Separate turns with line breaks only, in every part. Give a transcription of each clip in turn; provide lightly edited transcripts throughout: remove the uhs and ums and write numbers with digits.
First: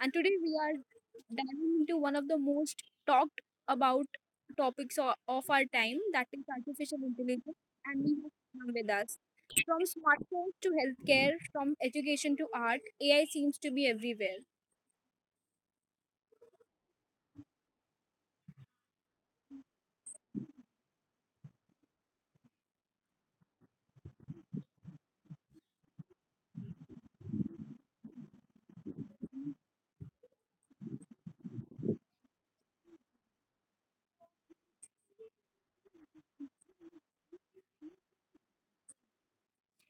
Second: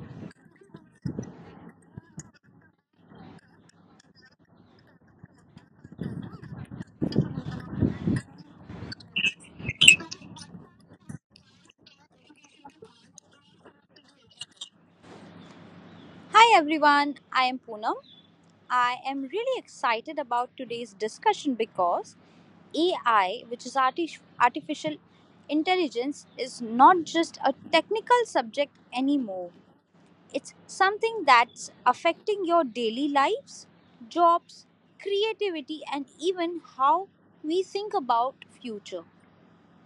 And today we are diving into one of the most talked about topics of our time, that is artificial intelligence. And we have Sam with us. From smartphones to healthcare, from education to art, AI seems to be everywhere.
Hi everyone, I am Poonam. I am really excited about today's discussion because AI, which is artificial intelligence, is not just a technical subject anymore. It's something that's affecting your daily lives, jobs, creativity and even how we think about future.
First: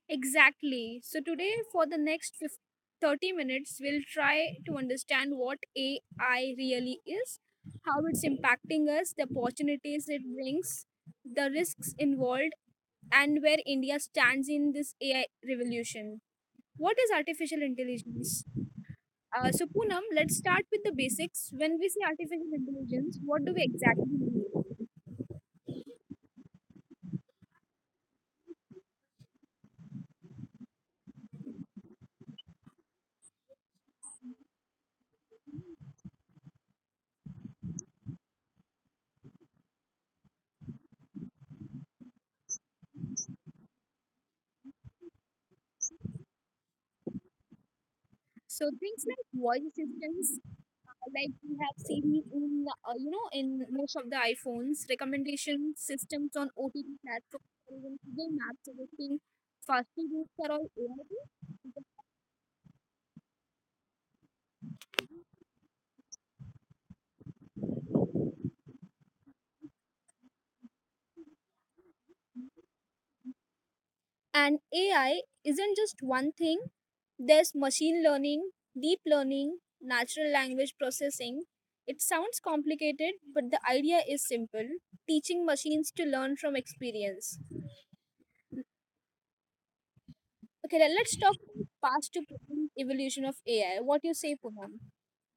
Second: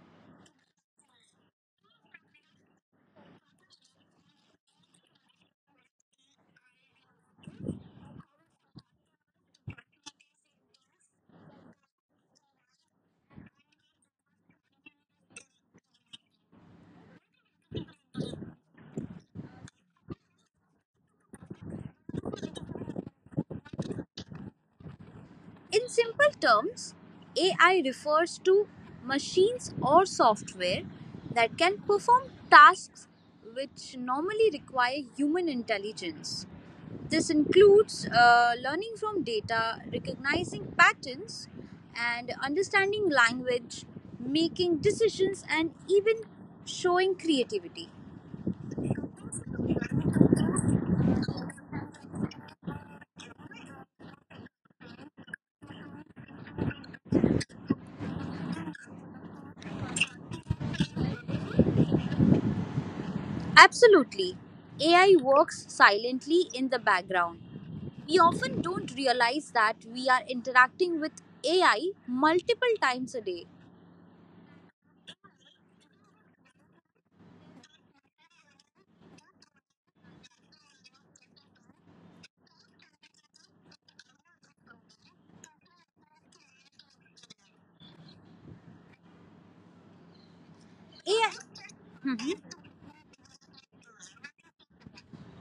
Exactly. So today, for the next 30 minutes, we'll try to understand what AI really is, how it's impacting us, the opportunities it brings, the risks involved, and where India stands in this AI revolution. What is artificial intelligence? So, Poonam, let's start with the basics. When we say artificial intelligence, what do we exactly mean?
In simple terms, AI refers to machines or software that can perform tasks which normally require human intelligence. This includes learning from data, recognizing patterns, and understanding language, making decisions, and even showing creativity.
So, things like voice assistants. Like we have seen in in most of the iPhones, recommendation systems on OTT platforms, or even Google Maps suggesting faster routes are all AI based.
Absolutely, AI works silently in the background. We often don't realize that we are interacting with AI multiple times a day.
And AI isn't just one thing. There's machine learning, deep learning, natural language processing. It sounds complicated, but the idea is simple: teaching machines to learn from experience. Okay, let's
AI.
talk about past to
Mhm.
present evolution of AI. What do you say, Poonam?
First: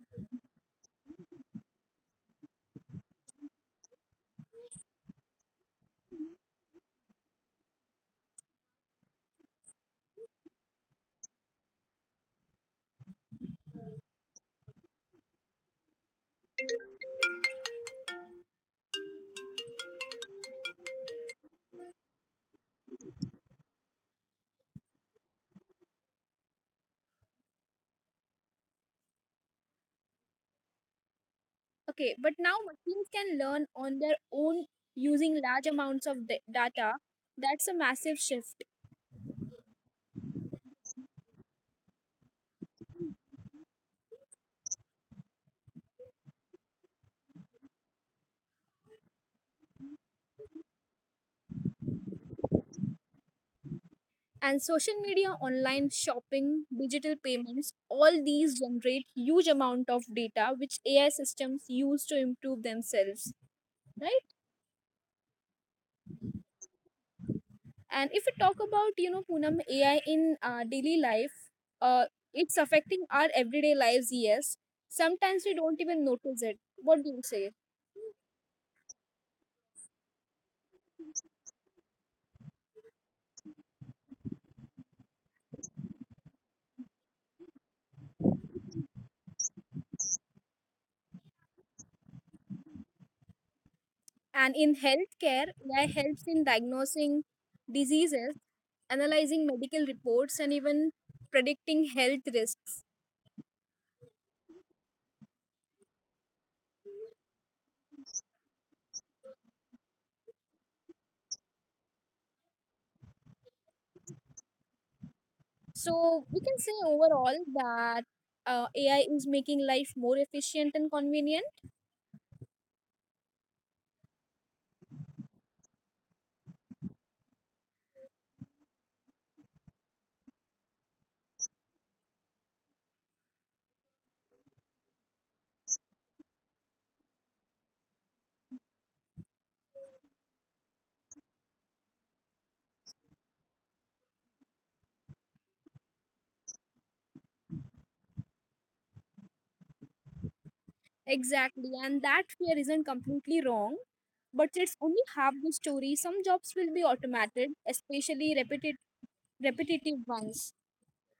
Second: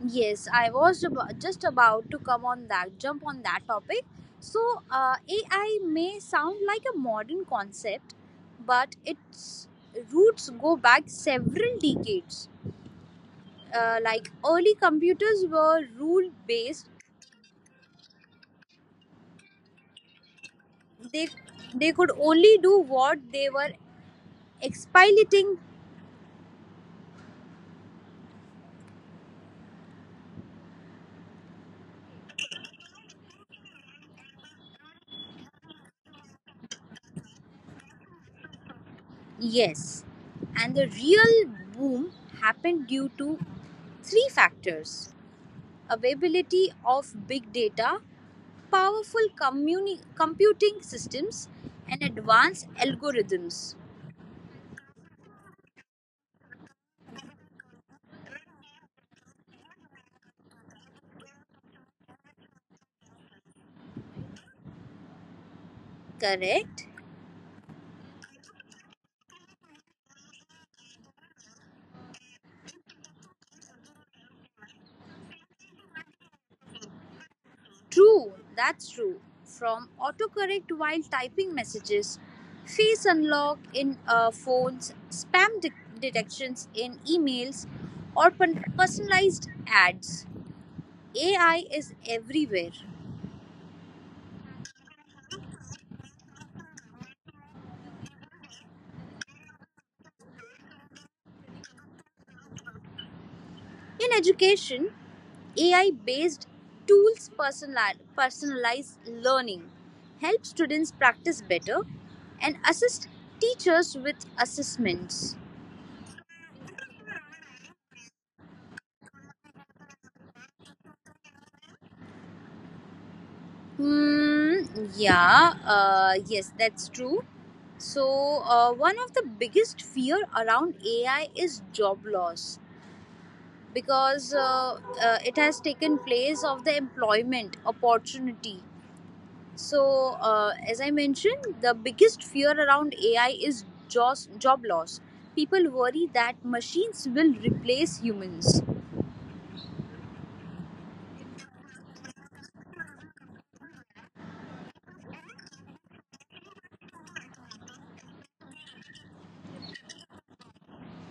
Yes, I was just about to come on that, jump on that topic. So, AI may sound like a modern concept, but its roots go back several decades. Like early computers were rule based, they, they could only do what they were expilating.
Okay, but now machines can learn on their own using large amounts of data. That's a massive shift.
Yes, and the real boom happened due to three factors availability of big data, powerful computing systems, and advanced algorithms.
And social media, online shopping, digital payments, all these generate huge amount of data which AI systems use to improve themselves, right?
Correct?
And if we talk about, Poonam, AI in daily life, uh, it's affecting our everyday lives, yes. Sometimes we don't even notice it. What do you say?
True, that's true. From autocorrect while typing messages, face unlock in phones, spam detections in emails, or personalized ads. AI is everywhere.
And in healthcare, AI helps in diagnosing diseases, analyzing medical reports, and even predicting health risks.
In education, AI based tools personalized learning help students practice better and assist teachers with assessments.
So we can say overall that AI is making life more efficient and convenient.
Hmm, yeah, yes, that's true. So, one of the biggest fear around AI is job loss because it has taken place of the employment opportunity. So, as I mentioned, the biggest fear around AI is job loss. People worry that machines will replace humans.
Exactly. And that fear isn't completely wrong, but it's only half the story. Some jobs will be automated, especially repetitive ones.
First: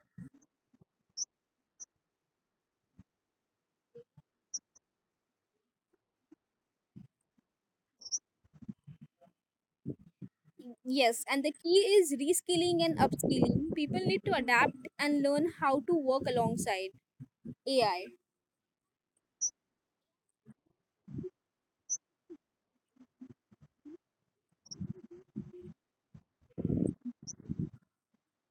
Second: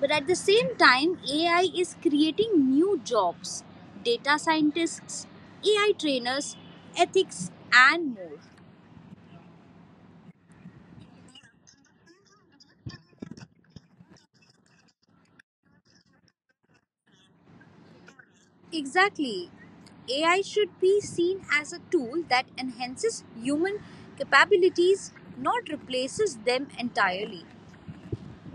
But at the same time, AI is creating new jobs data scientists, AI trainers, ethics, and more.
Yes, and the key is reskilling and upskilling. People need to adapt and learn how to work alongside AI.
Exactly. AI should be seen as a tool that enhances human capabilities, not replaces them entirely.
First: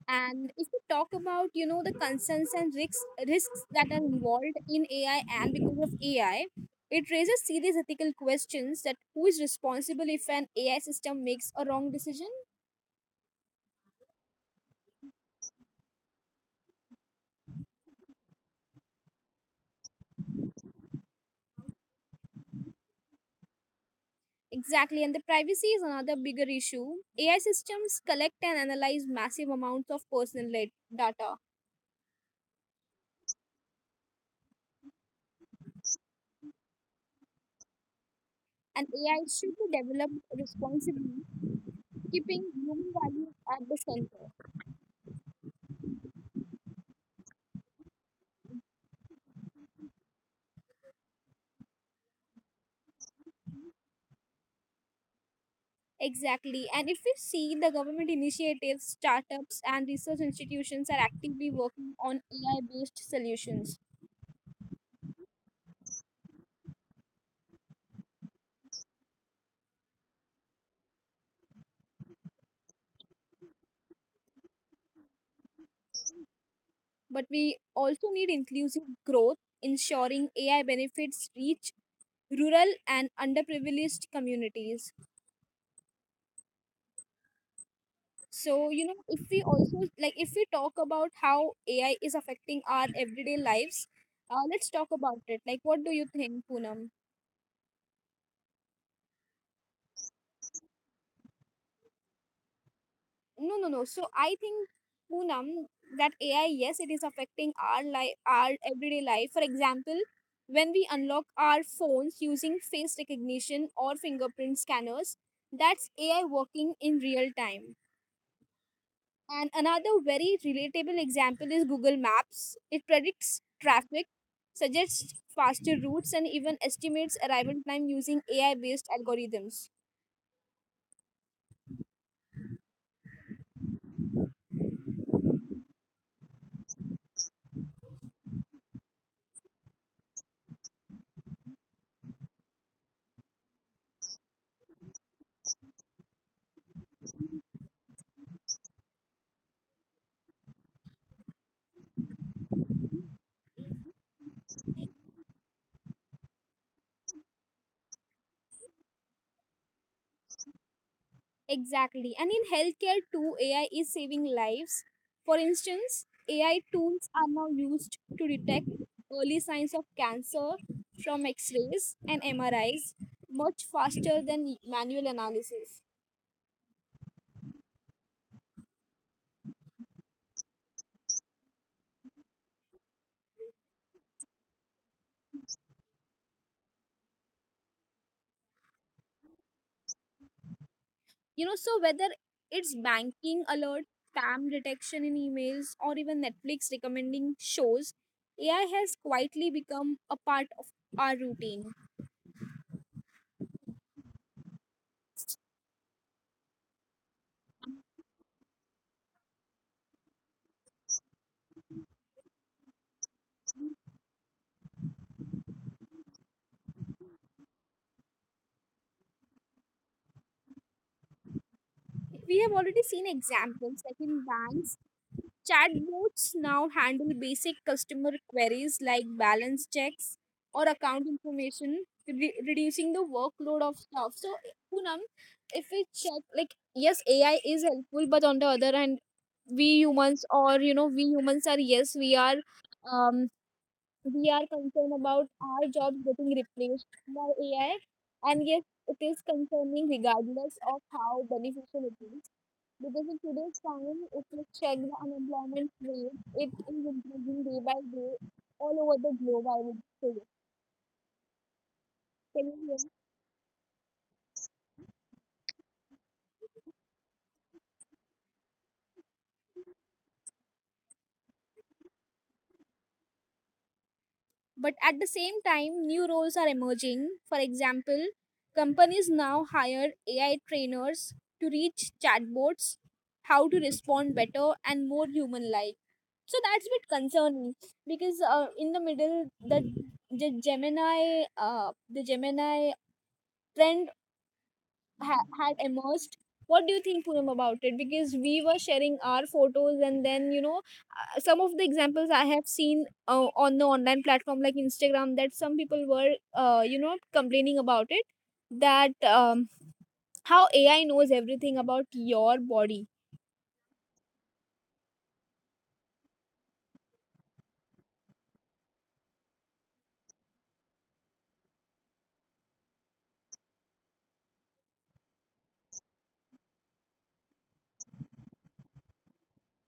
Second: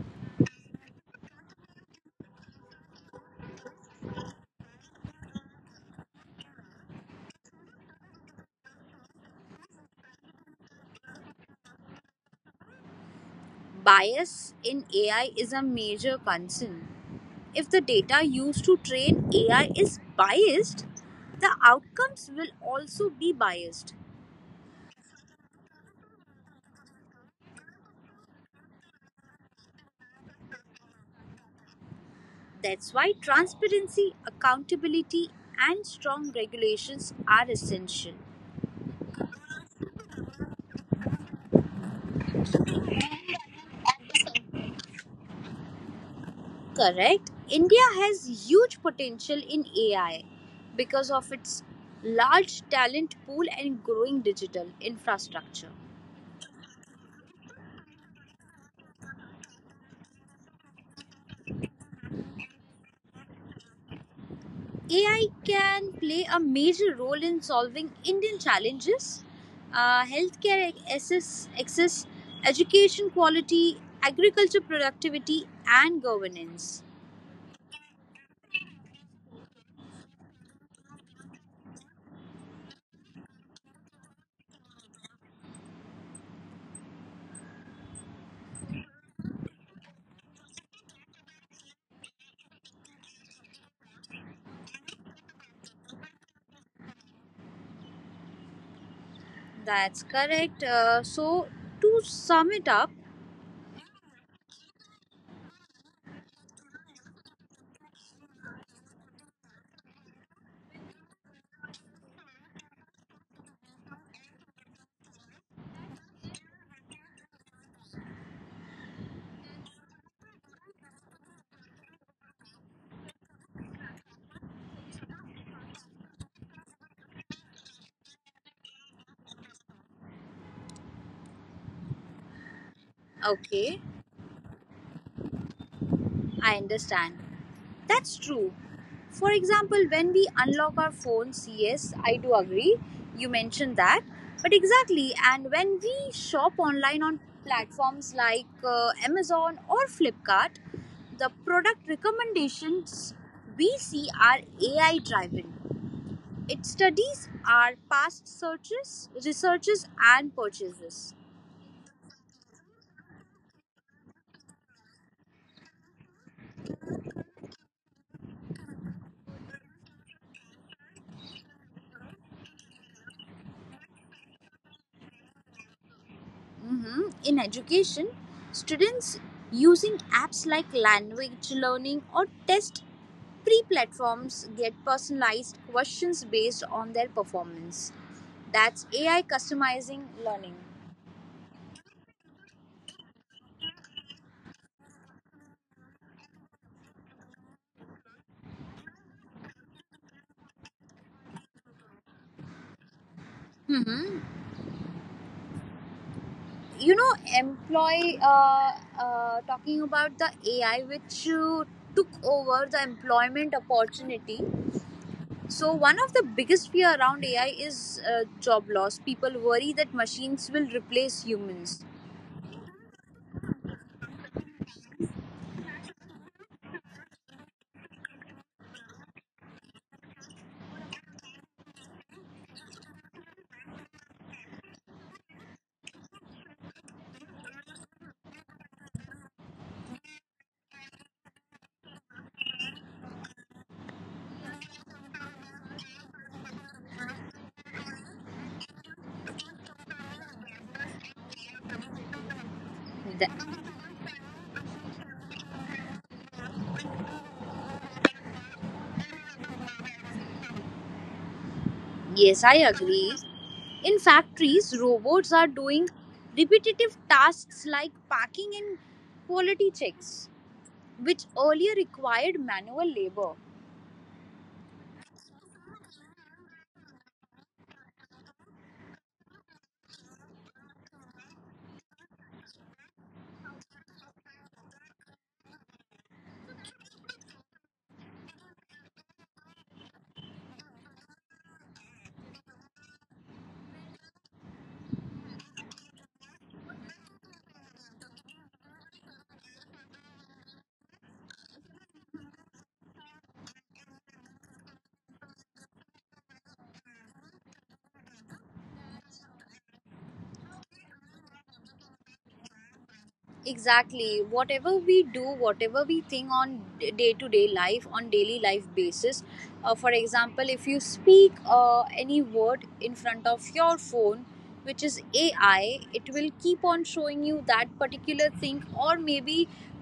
And if we talk about, the concerns and risks that are involved in AI and because of AI, it raises serious ethical questions that who is responsible if an AI system makes a wrong decision?
Bias in AI is a major concern. If the data used to train AI is biased, the outcomes will also be biased.
Exactly, and the privacy is another bigger issue. AI systems collect and analyze massive amounts of personal data,
That's why transparency, accountability, and strong regulations are essential.
and AI should be developed responsibly, keeping human values at the center.
Correct. India has huge potential in AI because of its large talent pool and growing digital infrastructure.
Exactly. And if we see, the government initiatives, startups, and research institutions are actively working on AI based solutions.
AI can play a major role in solving Indian challenges healthcare access, education quality, agriculture productivity, and governance.
But we also need inclusive growth, ensuring AI benefits reach rural and underprivileged communities. So, if we also, like, if we talk about how AI is affecting our everyday lives, let's talk about it. Like, what do you think, Poonam?
That's correct. So, to sum it up,
No, no, no. So I think, Poonam, that AI, yes, it is affecting our life, our everyday life. For example, when we unlock our phones using face recognition or fingerprint scanners, that's AI working in real time. And another very relatable example is Google Maps. It predicts traffic, suggests faster routes, and even estimates arrival time using AI based algorithms.
okay, I understand. That's true. For example, when we unlock our phones, yes, I do agree. You mentioned that. But exactly, and when we shop online on platforms like Amazon or Flipkart, the product recommendations we see are AI driven. It studies our past searches, researches, and purchases.
Exactly. And in healthcare too, AI is saving lives. For instance, AI tools are now used to detect early signs of cancer from x-rays and MRIs much faster than manual analysis.
Mhm. In education, students using apps like language learning or test free platforms get personalized questions based on their performance. That's AI customizing learning.
So whether it's banking alert, spam detection in emails, or even Netflix recommending shows, AI has quietly become a part of our routine.
Hmm. You know, employ talking about the AI which took over the employment opportunity. So one of the biggest fear around AI is job loss. People worry that machines will replace humans.
We have already seen examples like in banks. Chatbots now handle basic customer queries like balance checks or account information, reducing the workload of staff. So, Poonam, if we check, like, yes, AI is helpful, but on the other hand, we humans or you know we humans are, yes, we are, um concerned about our jobs getting replaced by AI. And yes, it is concerning regardless of how beneficial it is, because in today's time, if you check the unemployment rate, it is increasing day by day all over the globe, I would say.
Yes, I
Can you hear?
agree. In factories, robots are doing repetitive tasks like packing and quality checks, which earlier required manual labor.
But at the same time, new roles are emerging. For example, companies now hire AI trainers to reach chatbots, how to respond better and more human like. So that's a bit concerning because in the middle, the Gemini trend have immersed. What do you think, Poonam, about it? Because we were sharing our photos, and then some of the examples I have seen on the online platform like Instagram, that some people were complaining about it, that how AI knows everything about your body.
Exactly, whatever we do, whatever we think on day to day life, on daily life basis, for example, if you speak any word in front of your phone which is AI, it will keep on showing you that particular thing, or maybe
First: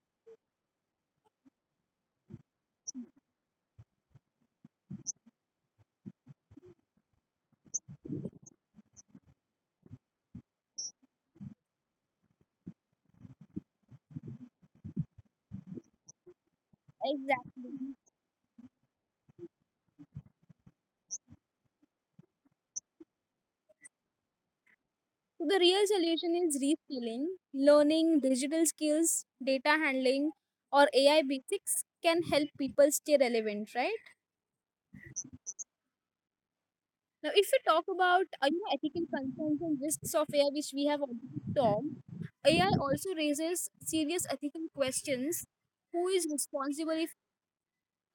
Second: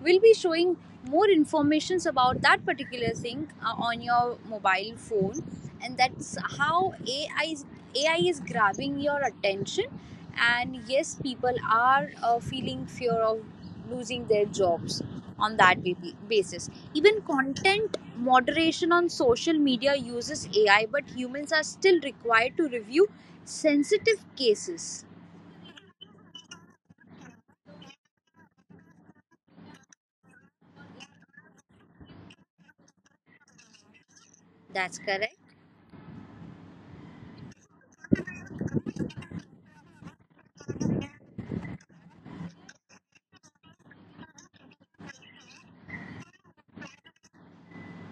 will be showing more informations about that particular thing on your mobile phone. And that's how AI is grabbing your attention. And yes, people are feeling fear of losing their jobs on that basis. Even
Exactly.
content moderation on social media uses AI, but humans are still required to review sensitive cases.
So the real solution is reskilling, learning digital skills, data handling, or AI basics can help people stay relevant, right?
That's correct.
Now, if we talk about ethical concerns and risks of AI, which we have already talked, AI also raises serious ethical questions. Who is responsible if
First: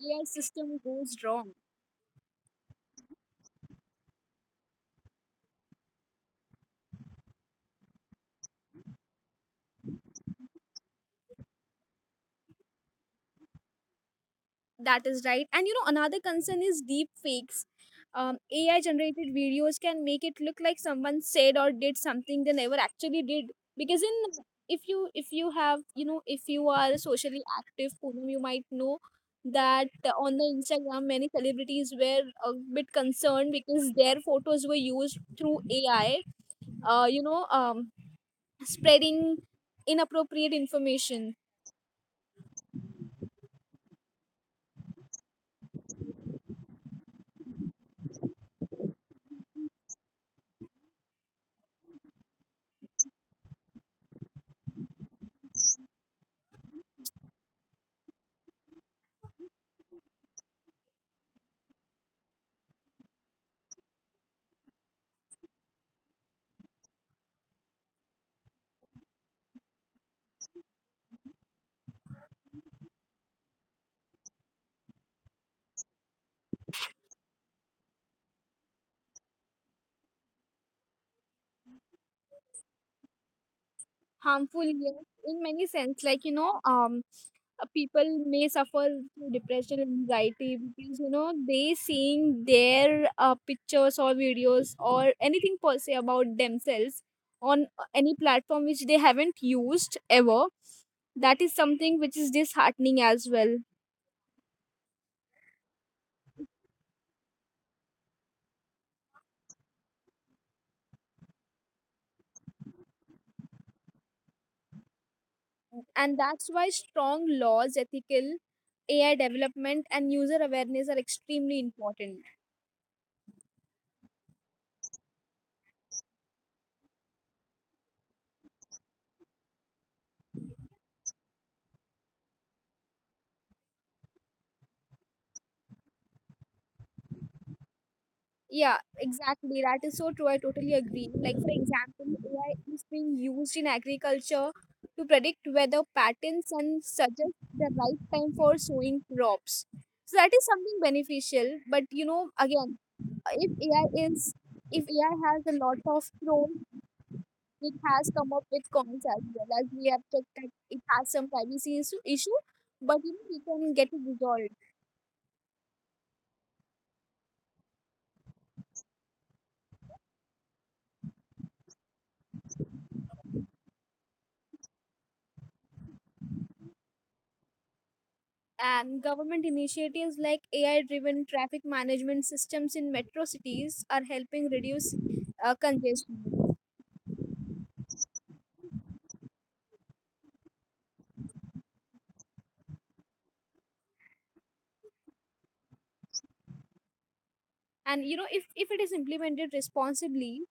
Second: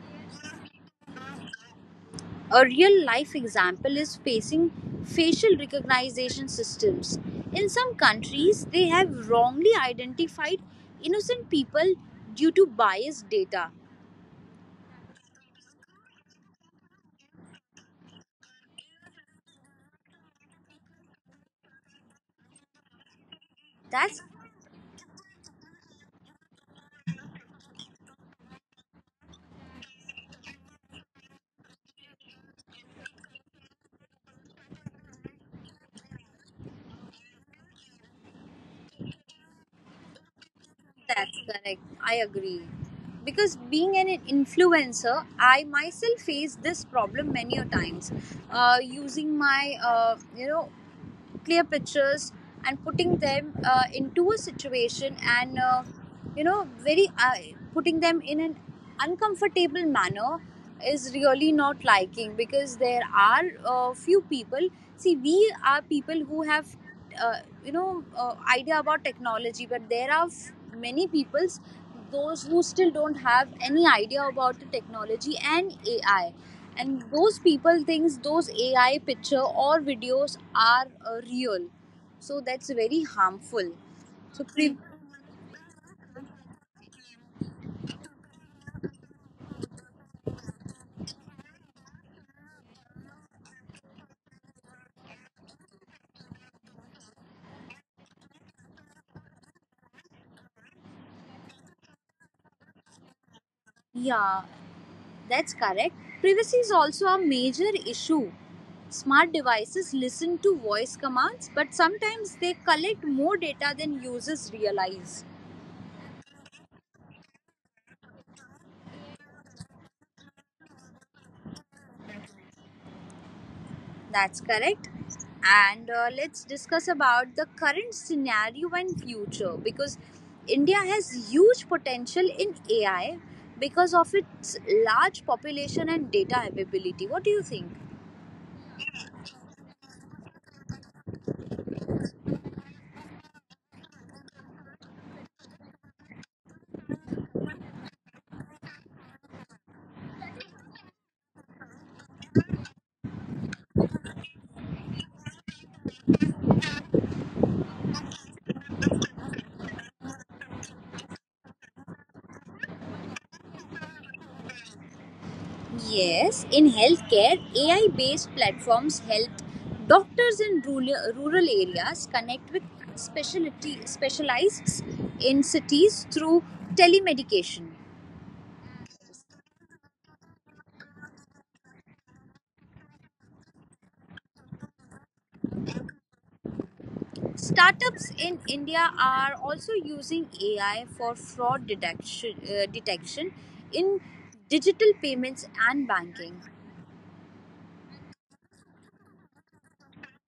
AI system goes wrong?
A real life example is facing facial recognition systems. In some countries, they have wrongly identified innocent people due to biased data.
That is right. And another concern is deep fakes. AI generated videos can make it look like someone said or did something they never actually did. Because in
That's
if you have you know if you are socially active, Poonam, you might know that on the Instagram, many celebrities were a bit concerned because their photos were used through AI, Uh, you know, um, spreading inappropriate information,
that's correct. I agree. Because being an influencer, I myself faced this problem many a times. Using my, clear pictures and putting them into a situation, and you know very putting them in an uncomfortable manner is really not liking, because there are few people. See, we are people who have uh, idea about technology, but there are many peoples those who still don't have any idea about the technology and AI. And those people thinks those AI picture or videos are real. So that's very harmful. So
harmful, yeah, in many sense. Like, people may suffer through depression and anxiety, because you know they seeing their pictures or videos or anything per se about themselves on any platform which they haven't used ever. That is something which is disheartening as well.
yeah, that's correct. Privacy is also a major issue. Smart devices listen to voice commands, but sometimes they collect more data than users realize.
And that's why strong laws, ethical AI development, and user awareness are extremely important.
That's correct. And let's discuss about the current scenario and future because India has huge potential in AI because of its large population and data availability. What do you think?
Yeah, exactly. That is so true. I totally agree. Like, for example, AI is being used in agriculture to predict weather patterns and suggest the right time for sowing crops. So that is something beneficial. But again, if AI is if AI has a lot of pros, it has come up with cons as well. As we have checked that it has some privacy issue, but we can get it resolved.
Yes, in healthcare, AI based platforms help doctors in rural areas connect with specialists in cities through telemedication.
And government initiatives like AI driven traffic management systems in metro cities are helping reduce congestion.
Startups in India are also using AI for fraud detection in digital payments and banking.
And if, it is implemented responsibly,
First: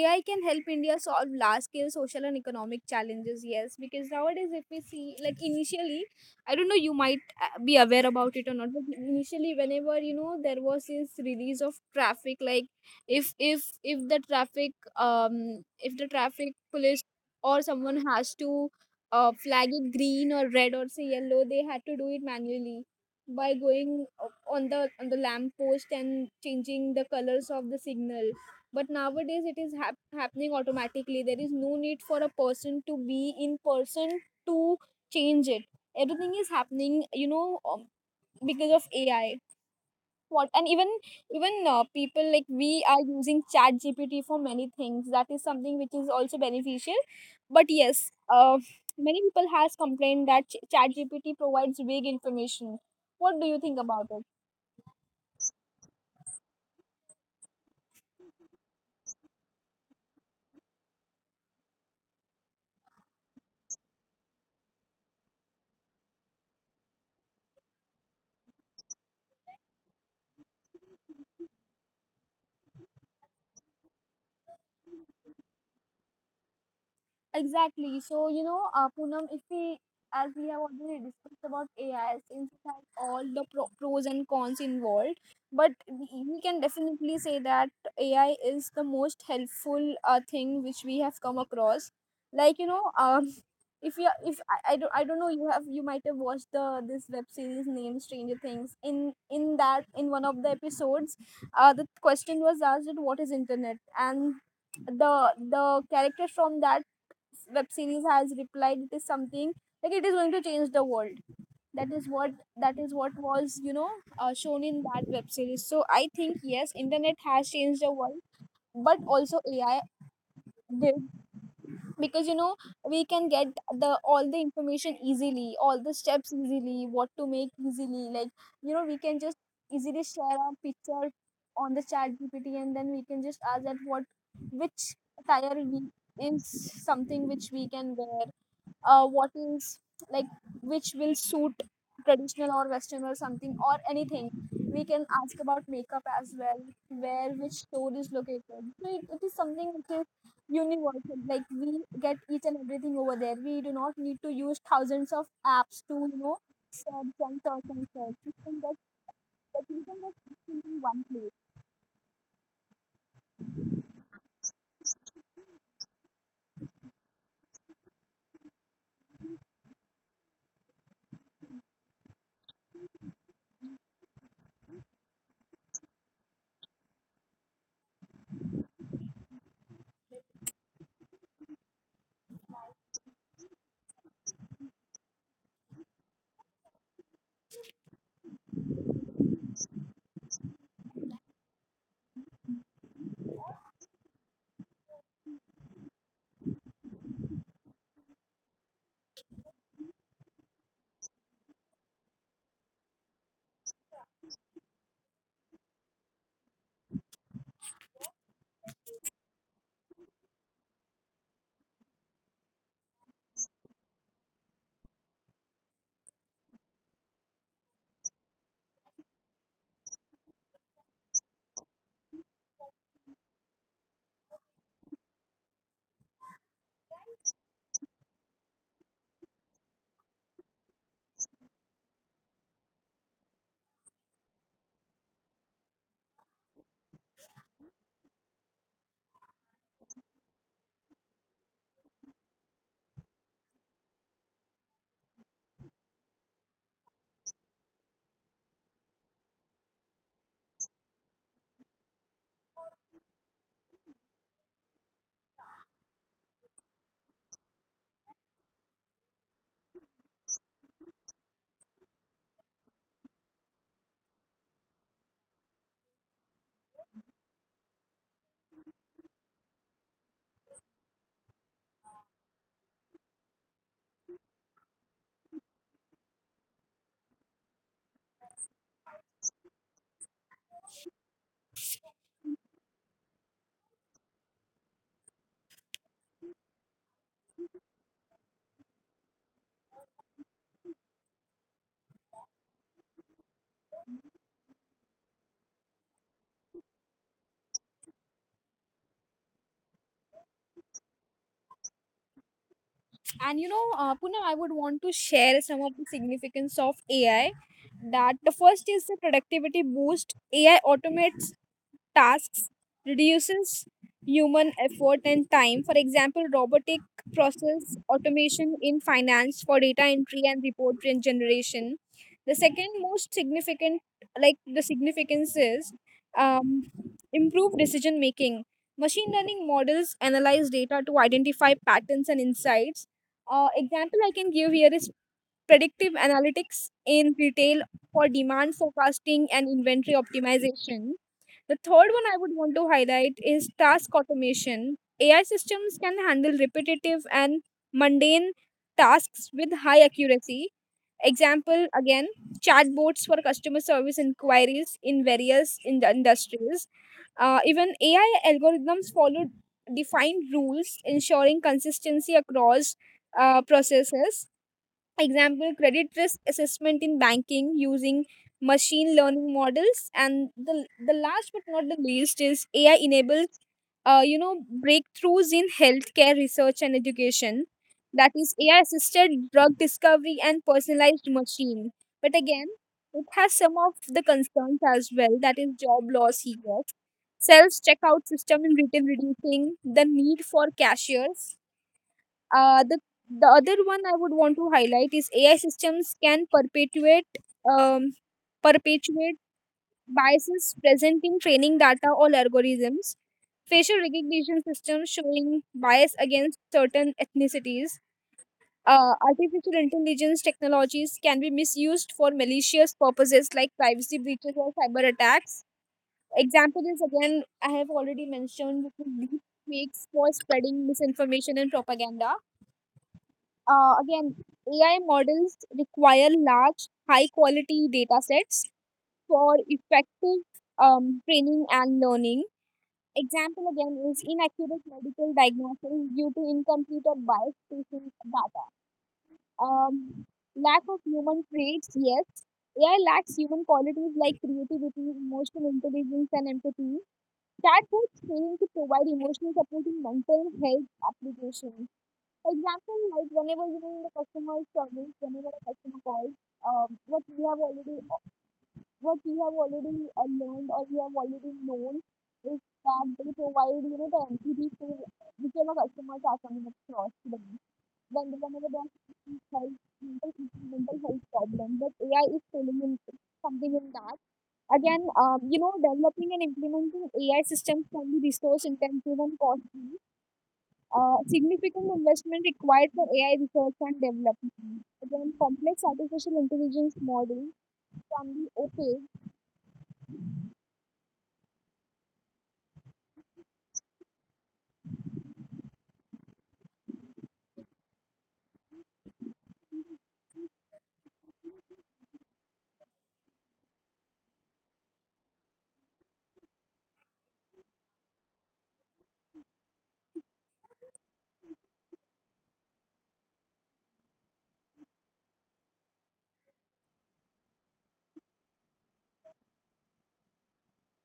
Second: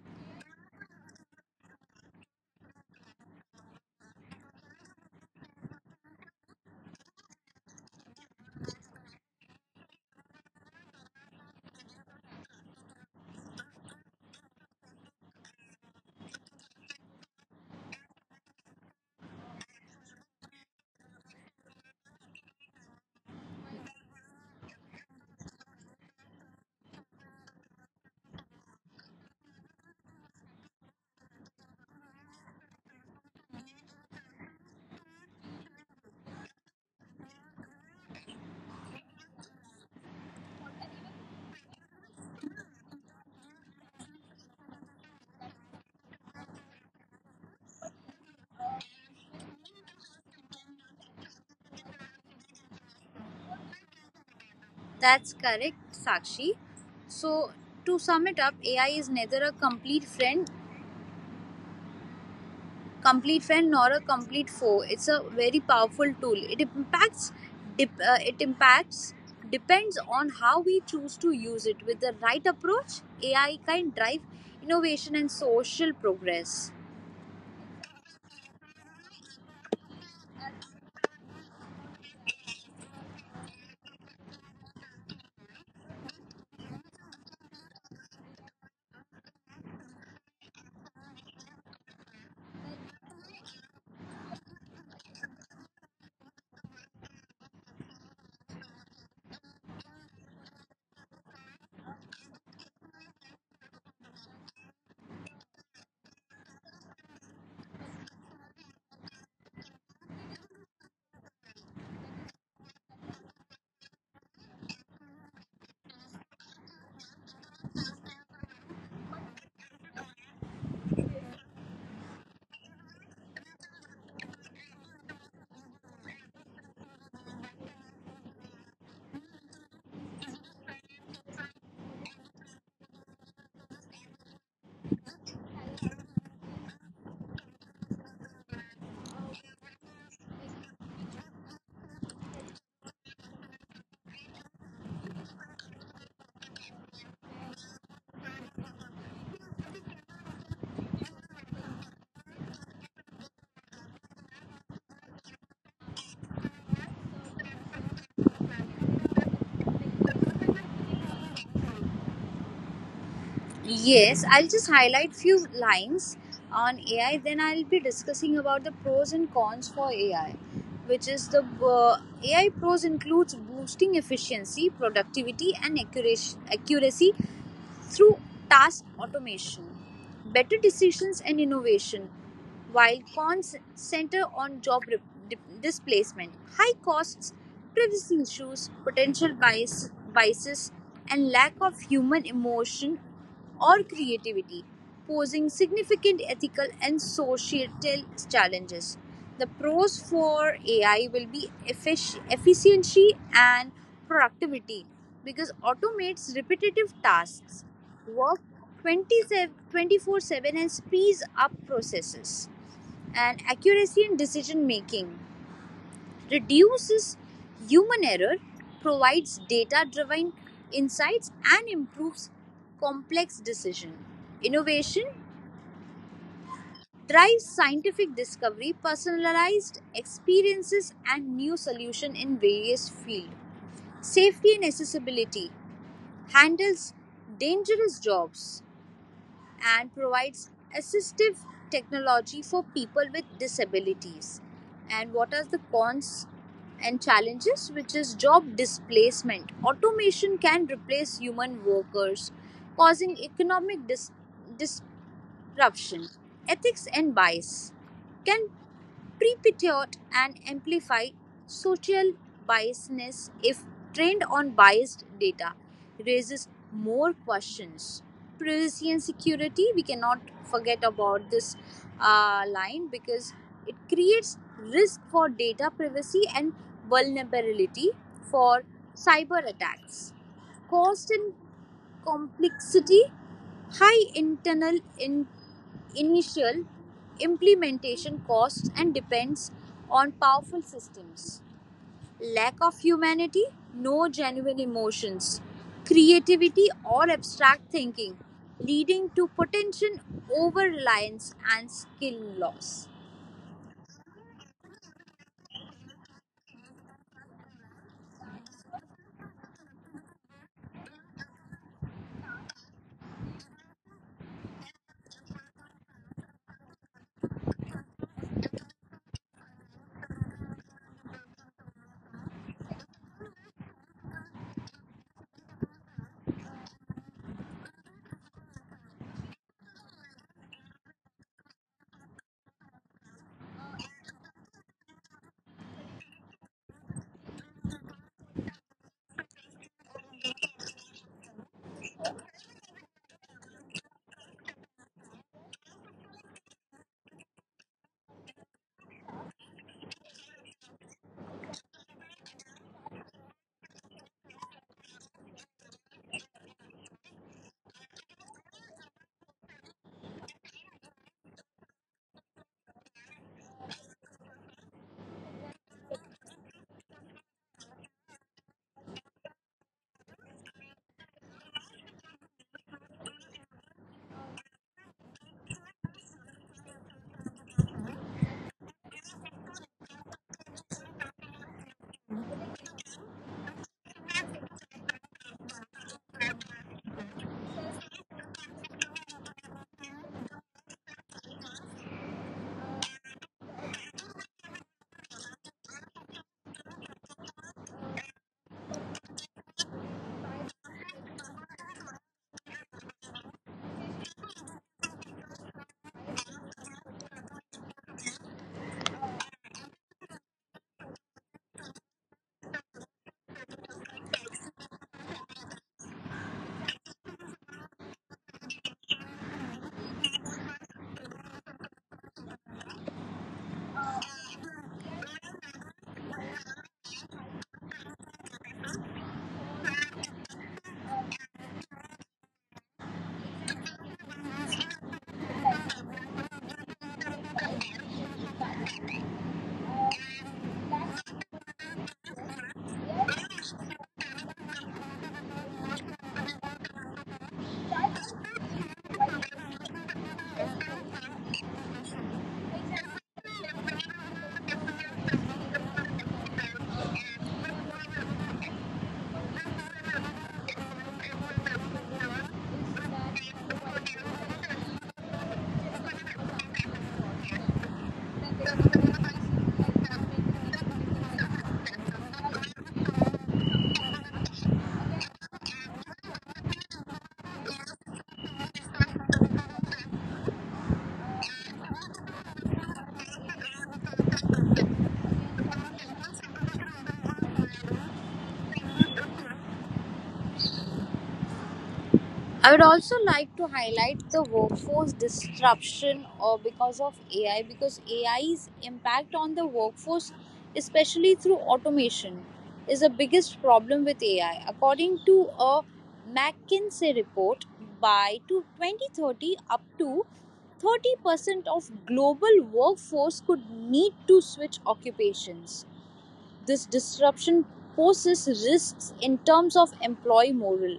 AI can help India solve large scale social and economic challenges. Yes, because nowadays, if we see, like, initially, I don't know, you might be aware about it or not, but initially, whenever there was this release of traffic, like, if if if the traffic um if the traffic police or someone has to flag it green or red, or say yellow, they had to do it manually by going on the lamp post and changing the colors of the signal. But nowadays, it is happening automatically. There is no need for a person to be in person to change it. Everything is happening, because of AI. What, and even even people, like, we are using Chat GPT for many things. That is something which is also beneficial, but yes, many people has complained that Chat GPT provides vague information. What do you think about it?
That's correct, Sakshi. So to sum it up, AI is neither a complete friend nor a complete foe. It's a very powerful tool. It impacts, dep it impacts depends on how we choose to use it. With the right approach, AI can drive innovation and social progress.
Exactly. So, Poonam, if we, as we have already discussed about AI, since it has all the pros and cons involved, but we can definitely say that AI is the most helpful thing which we have come across. Like, if you if I, I don't know, you might have watched the this web series named Stranger Things. In one of the episodes, the question was asked that what is internet, and the character from that web series has replied it is something like it is going to change the world. That is what that is what was, shown in that web series. So I think, yes, internet has changed the world, but also AI did, because we can get the all the information easily, all the steps easily, what to make easily. Like, we can just easily share our picture on the Chat GPT, and then we can just ask that what, which attire we is something which we can wear. What is like which will suit, traditional or western or something, or anything. We can ask about makeup as well. Where, which store is located. So it is something which is universal. Like, we get each and everything over there. We do not need to use thousands of apps to search and search and search. We can get everything in one place.
Yes, I'll just highlight few lines on AI. Then I'll be discussing about the pros and cons for AI, which is the AI pros includes boosting efficiency, productivity, and accuracy through task automation, better decisions, and innovation. While cons center on job displacement, high costs, privacy issues, potential biases, and lack of human emotion or creativity, posing significant ethical and societal challenges. The pros for AI will be efficiency and productivity because automates repetitive tasks, work 27 7 and speeds up processes and accuracy in decision making reduces human error, provides data-driven insights, and improves complex decision. Innovation drives scientific discovery, personalized experiences, and new solutions in various fields. Safety and accessibility handles dangerous jobs, and provides assistive technology for people with disabilities. And what are the cons and challenges? Which is job displacement. Automation can replace human workers, causing economic dis- corruption, ethics, and bias, can perpetuate and amplify social biasness if trained on biased data, raises more questions. Privacy and security, we cannot forget about this line because it creates risk for data privacy and vulnerability for cyber attacks. Cost and complexity, high internal in initial implementation costs and depends on powerful systems. Lack of humanity, no genuine emotions, creativity or abstract thinking, leading to potential over reliance and skill loss.
And Poonam, I would want to share some of the significance of AI. That the first is the productivity boost. AI automates tasks, reduces human effort and time. For example, robotic process automation in finance for data entry and generation. The second most significant, like the significance is um, improved decision making. Machine learning models analyze data to identify patterns and insights. Example I can give here is predictive analytics in retail for demand forecasting and inventory optimization. The third one I would want to highlight is task automation. AI systems can handle repetitive and mundane tasks with high accuracy. Example again, chatbots for customer service inquiries in various in industries. Even AI algorithms follow defined rules, ensuring consistency across processes. Example, credit risk assessment in banking using machine learning models. And the last but not the least is AI enabled breakthroughs in healthcare research and education. That is AI assisted drug discovery and personalized machine. But again, it has some of the concerns as well. That is job loss here. Self checkout system in retail reducing the need for cashiers. uh, the the other one I would want to highlight is AI systems can um, perpetuate biases present in training data or algorithms. Facial recognition systems showing bias against certain ethnicities. Artificial intelligence technologies can be misused for malicious purposes like privacy breaches or cyber attacks. Example is again, I have already mentioned, which is deep fakes for spreading misinformation and propaganda. uh, again, AI models require large, high quality data sets for effective training and learning. Example again is inaccurate medical diagnosis due to incomplete or biased patient data. Um, Lack of human traits, yes. AI lacks human qualities like creativity, emotional intelligence, and empathy. Chatbots fail to provide emotional support in mental health applications. Example, like whenever you mean the customer is service, whenever a customer calls, um, what we have already, what we have already learned or we have already known is that they provide, you know, the empathy to whichever customers are coming across to them. Whenever they are facing health, mental health problem, but AI is filling in something in that. Again, developing and implementing AI systems can be resource intensive and cost. Significant investment required for AI research and development. Then complex artificial intelligence models can be opaque.
I would also like to highlight the workforce disruption or because of AI because AI's impact on the workforce especially through automation is the biggest problem with AI according to a McKinsey report by to 2030 up to 30% of global workforce could need to switch occupations. This disruption poses risks in terms of employee morale,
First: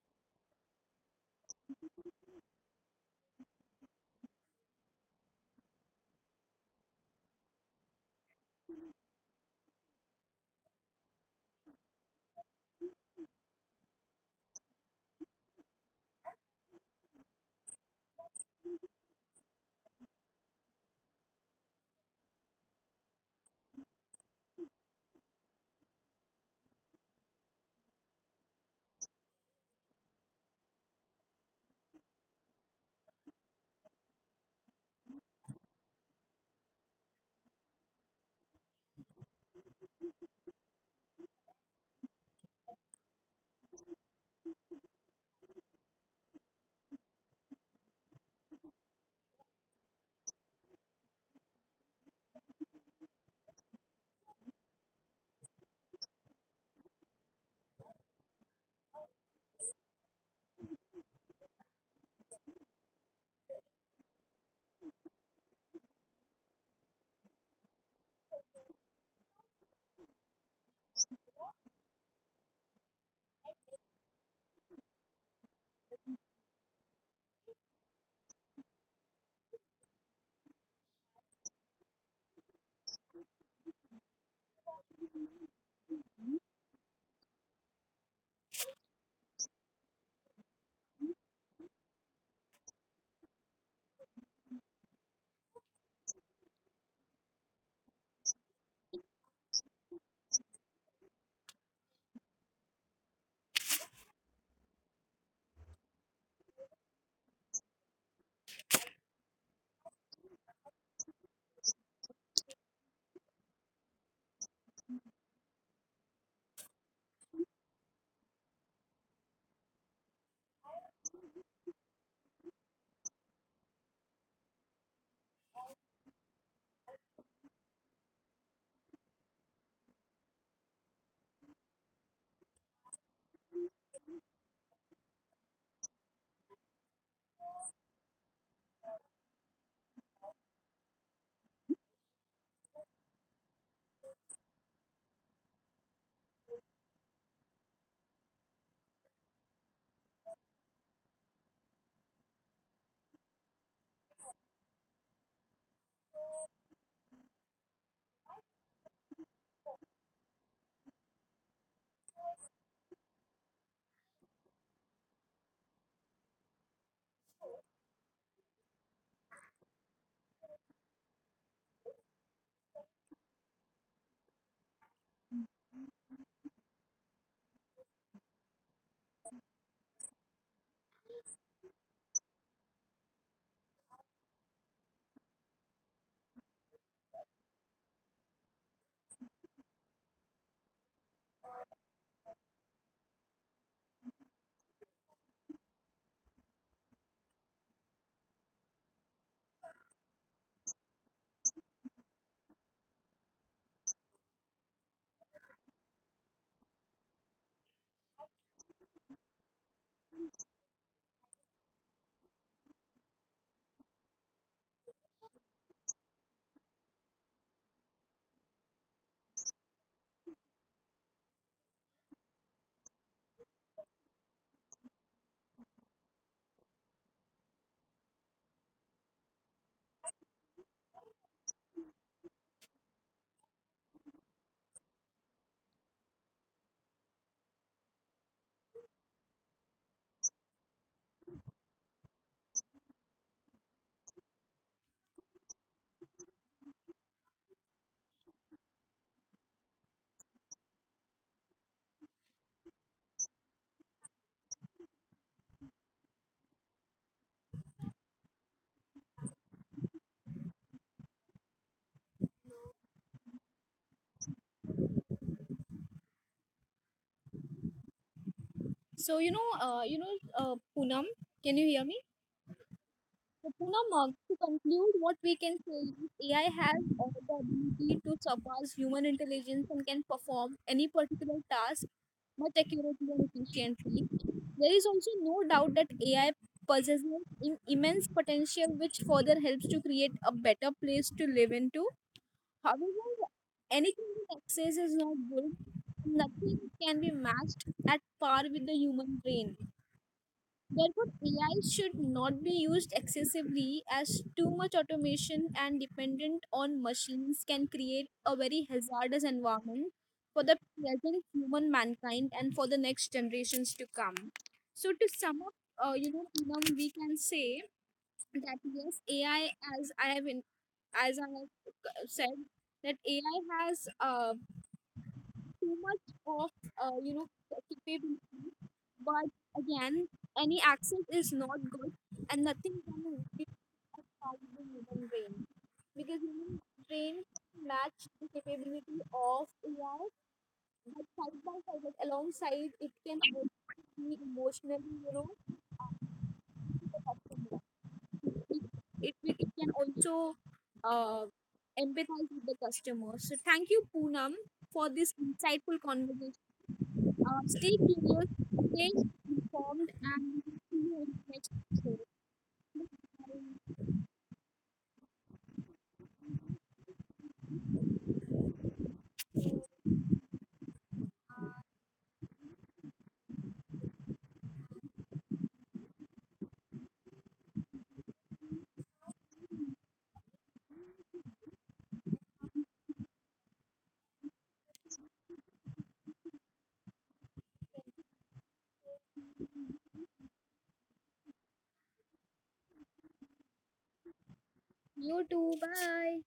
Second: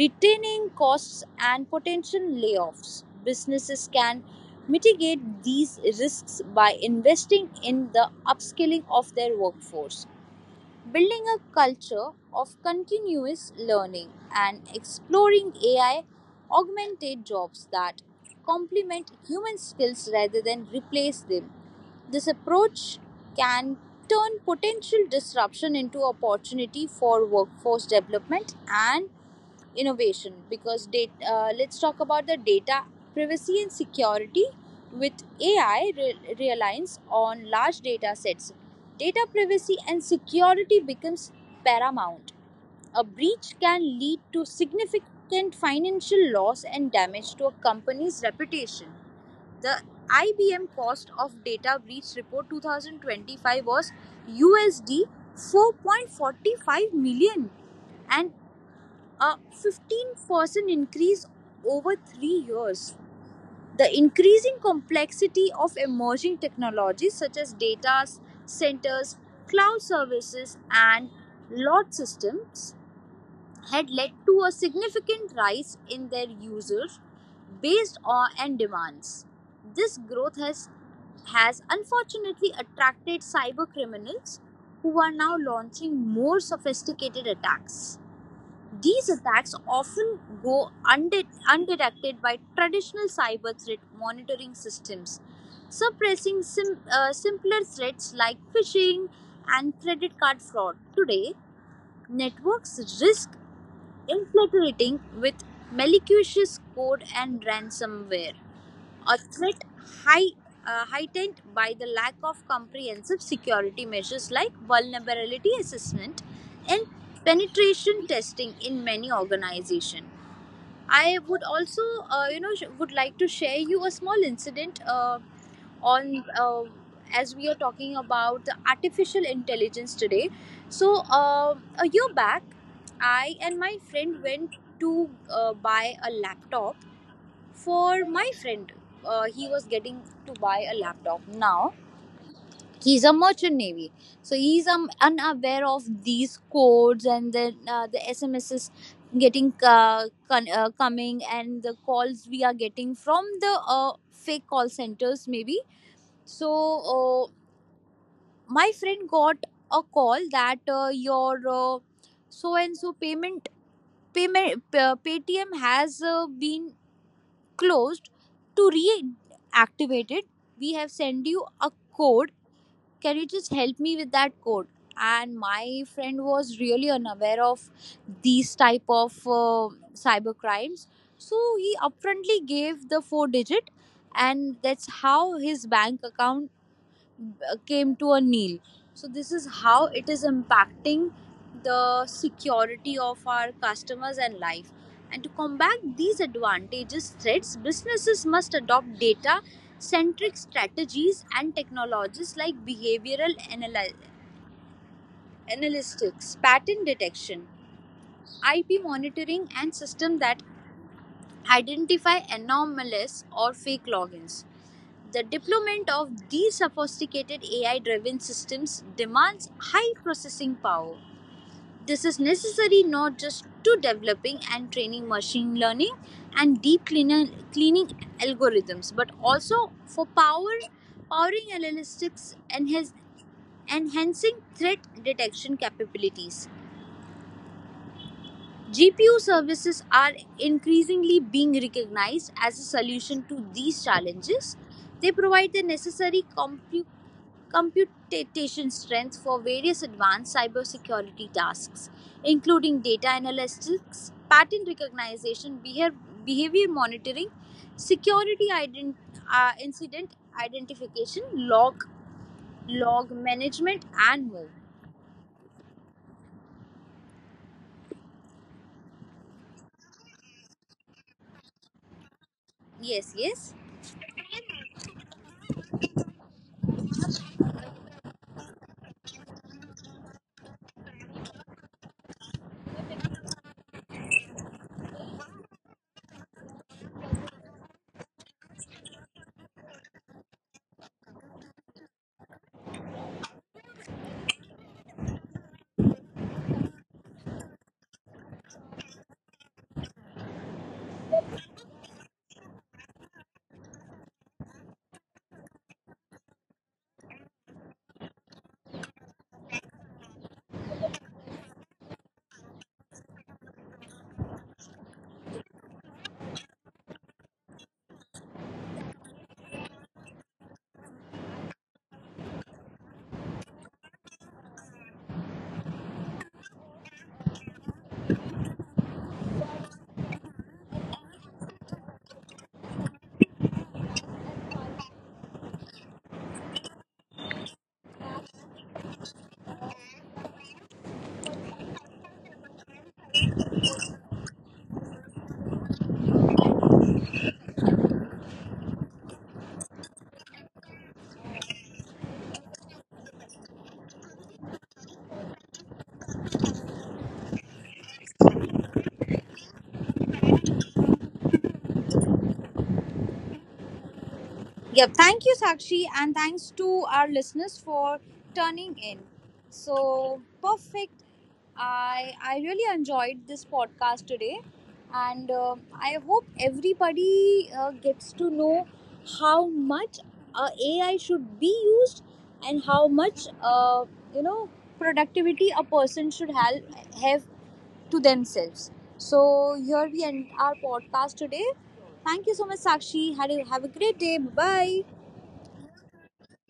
retaining costs, and potential layoffs. Businesses can mitigate these risks by investing in the upskilling of their workforce, building a culture of continuous learning and exploring AI augmented jobs that complement human skills rather than replace them. This approach can turn potential disruption into opportunity for workforce development and innovation because data, let's talk about the data privacy and security with AI reliance on large data sets. Data privacy and security becomes paramount. A breach can lead to significant financial loss and damage to a company's reputation. The IBM cost of data breach report 2025 was USD 4.45 million and a 15% increase over 3 years. The increasing complexity of emerging technologies such as data centers, cloud services, and lot systems had led to a significant rise in their users based on and demands. This growth has unfortunately attracted cyber criminals who are now launching more sophisticated attacks. These attacks often go undetected by traditional cyber threat monitoring systems, suppressing simpler threats like phishing and credit card fraud. Today, networks risk infiltrating with malicious code and ransomware, a threat high, heightened by the lack of comprehensive security measures like vulnerability assessment and penetration testing in many organizations. I would also, would like to share you a small incident on as we are talking about the artificial intelligence today. So a year back, I and my friend went to buy a laptop for my friend. He was getting to buy a laptop now. He's a merchant navy, so he's unaware of these codes. And then the smss getting coming, and the calls we are getting from the fake call centers maybe. So uh, my friend got a call that your so and so payment, paytm has been closed. To reactivate it, we have sent you a code. Can you just help me with that code? And my friend was really unaware of these type of cyber crimes. So he upfrontly gave the four digit, and that's how his bank account came to a kneel. So this is how it is impacting the security of our customers and life. And to combat these advantages threats, businesses must adopt data centric strategies and technologies like behavioral analytics, pattern detection, IP monitoring and system that identify anomalous or fake logins. The deployment of these sophisticated AI driven systems demands high processing power. This is necessary not just to developing and training machine learning and deep cleaning algorithms, but also for powering analytics and enhancing threat detection capabilities. GPU services are increasingly being recognized as a solution to these challenges. They provide the necessary computation strength for various advanced cybersecurity tasks, including data analytics, pattern recognition, behavior monitoring, security incident identification, log management, and more.
Poonam, can you hear me?
Yes, yes.
So, Poonam, to conclude, what we can say is AI has the ability to surpass human intelligence and can perform any particular task much accurately and efficiently. There is also no doubt that AI possesses immense potential, which further helps to create a better place to live into. However, anything in excess is not good. Nothing can be matched at par with the human brain. Therefore, AI should not be used excessively as too much automation and dependent on machines can create a very hazardous environment for the present human mankind and for the next generations to come. So to sum up, Poonam, we can say that yes, AI, as I have in, as I have said, that AI has too much of you know capability, but again, any access is not good, and nothing can replace as far as the human brain, because human brain can match the capability of AI, but side by side, like alongside, it can also be emotionally, uh, to the customer. it it can also uh, empathize with the customer. So thank you, Poonam, for this insightful conversation. Stay curious, stay informed, and we will see you in the next episode. Bye.
Yeah, thank you, Sakshi, and thanks to our listeners for turning in. So perfect. I really enjoyed this podcast today, and I hope everybody gets to know how much AI should be used and how much you know productivity a person should have to themselves. So here we end our podcast today. Thank you so much, Sakshi. Have a great day. Bye.
You too. Bye.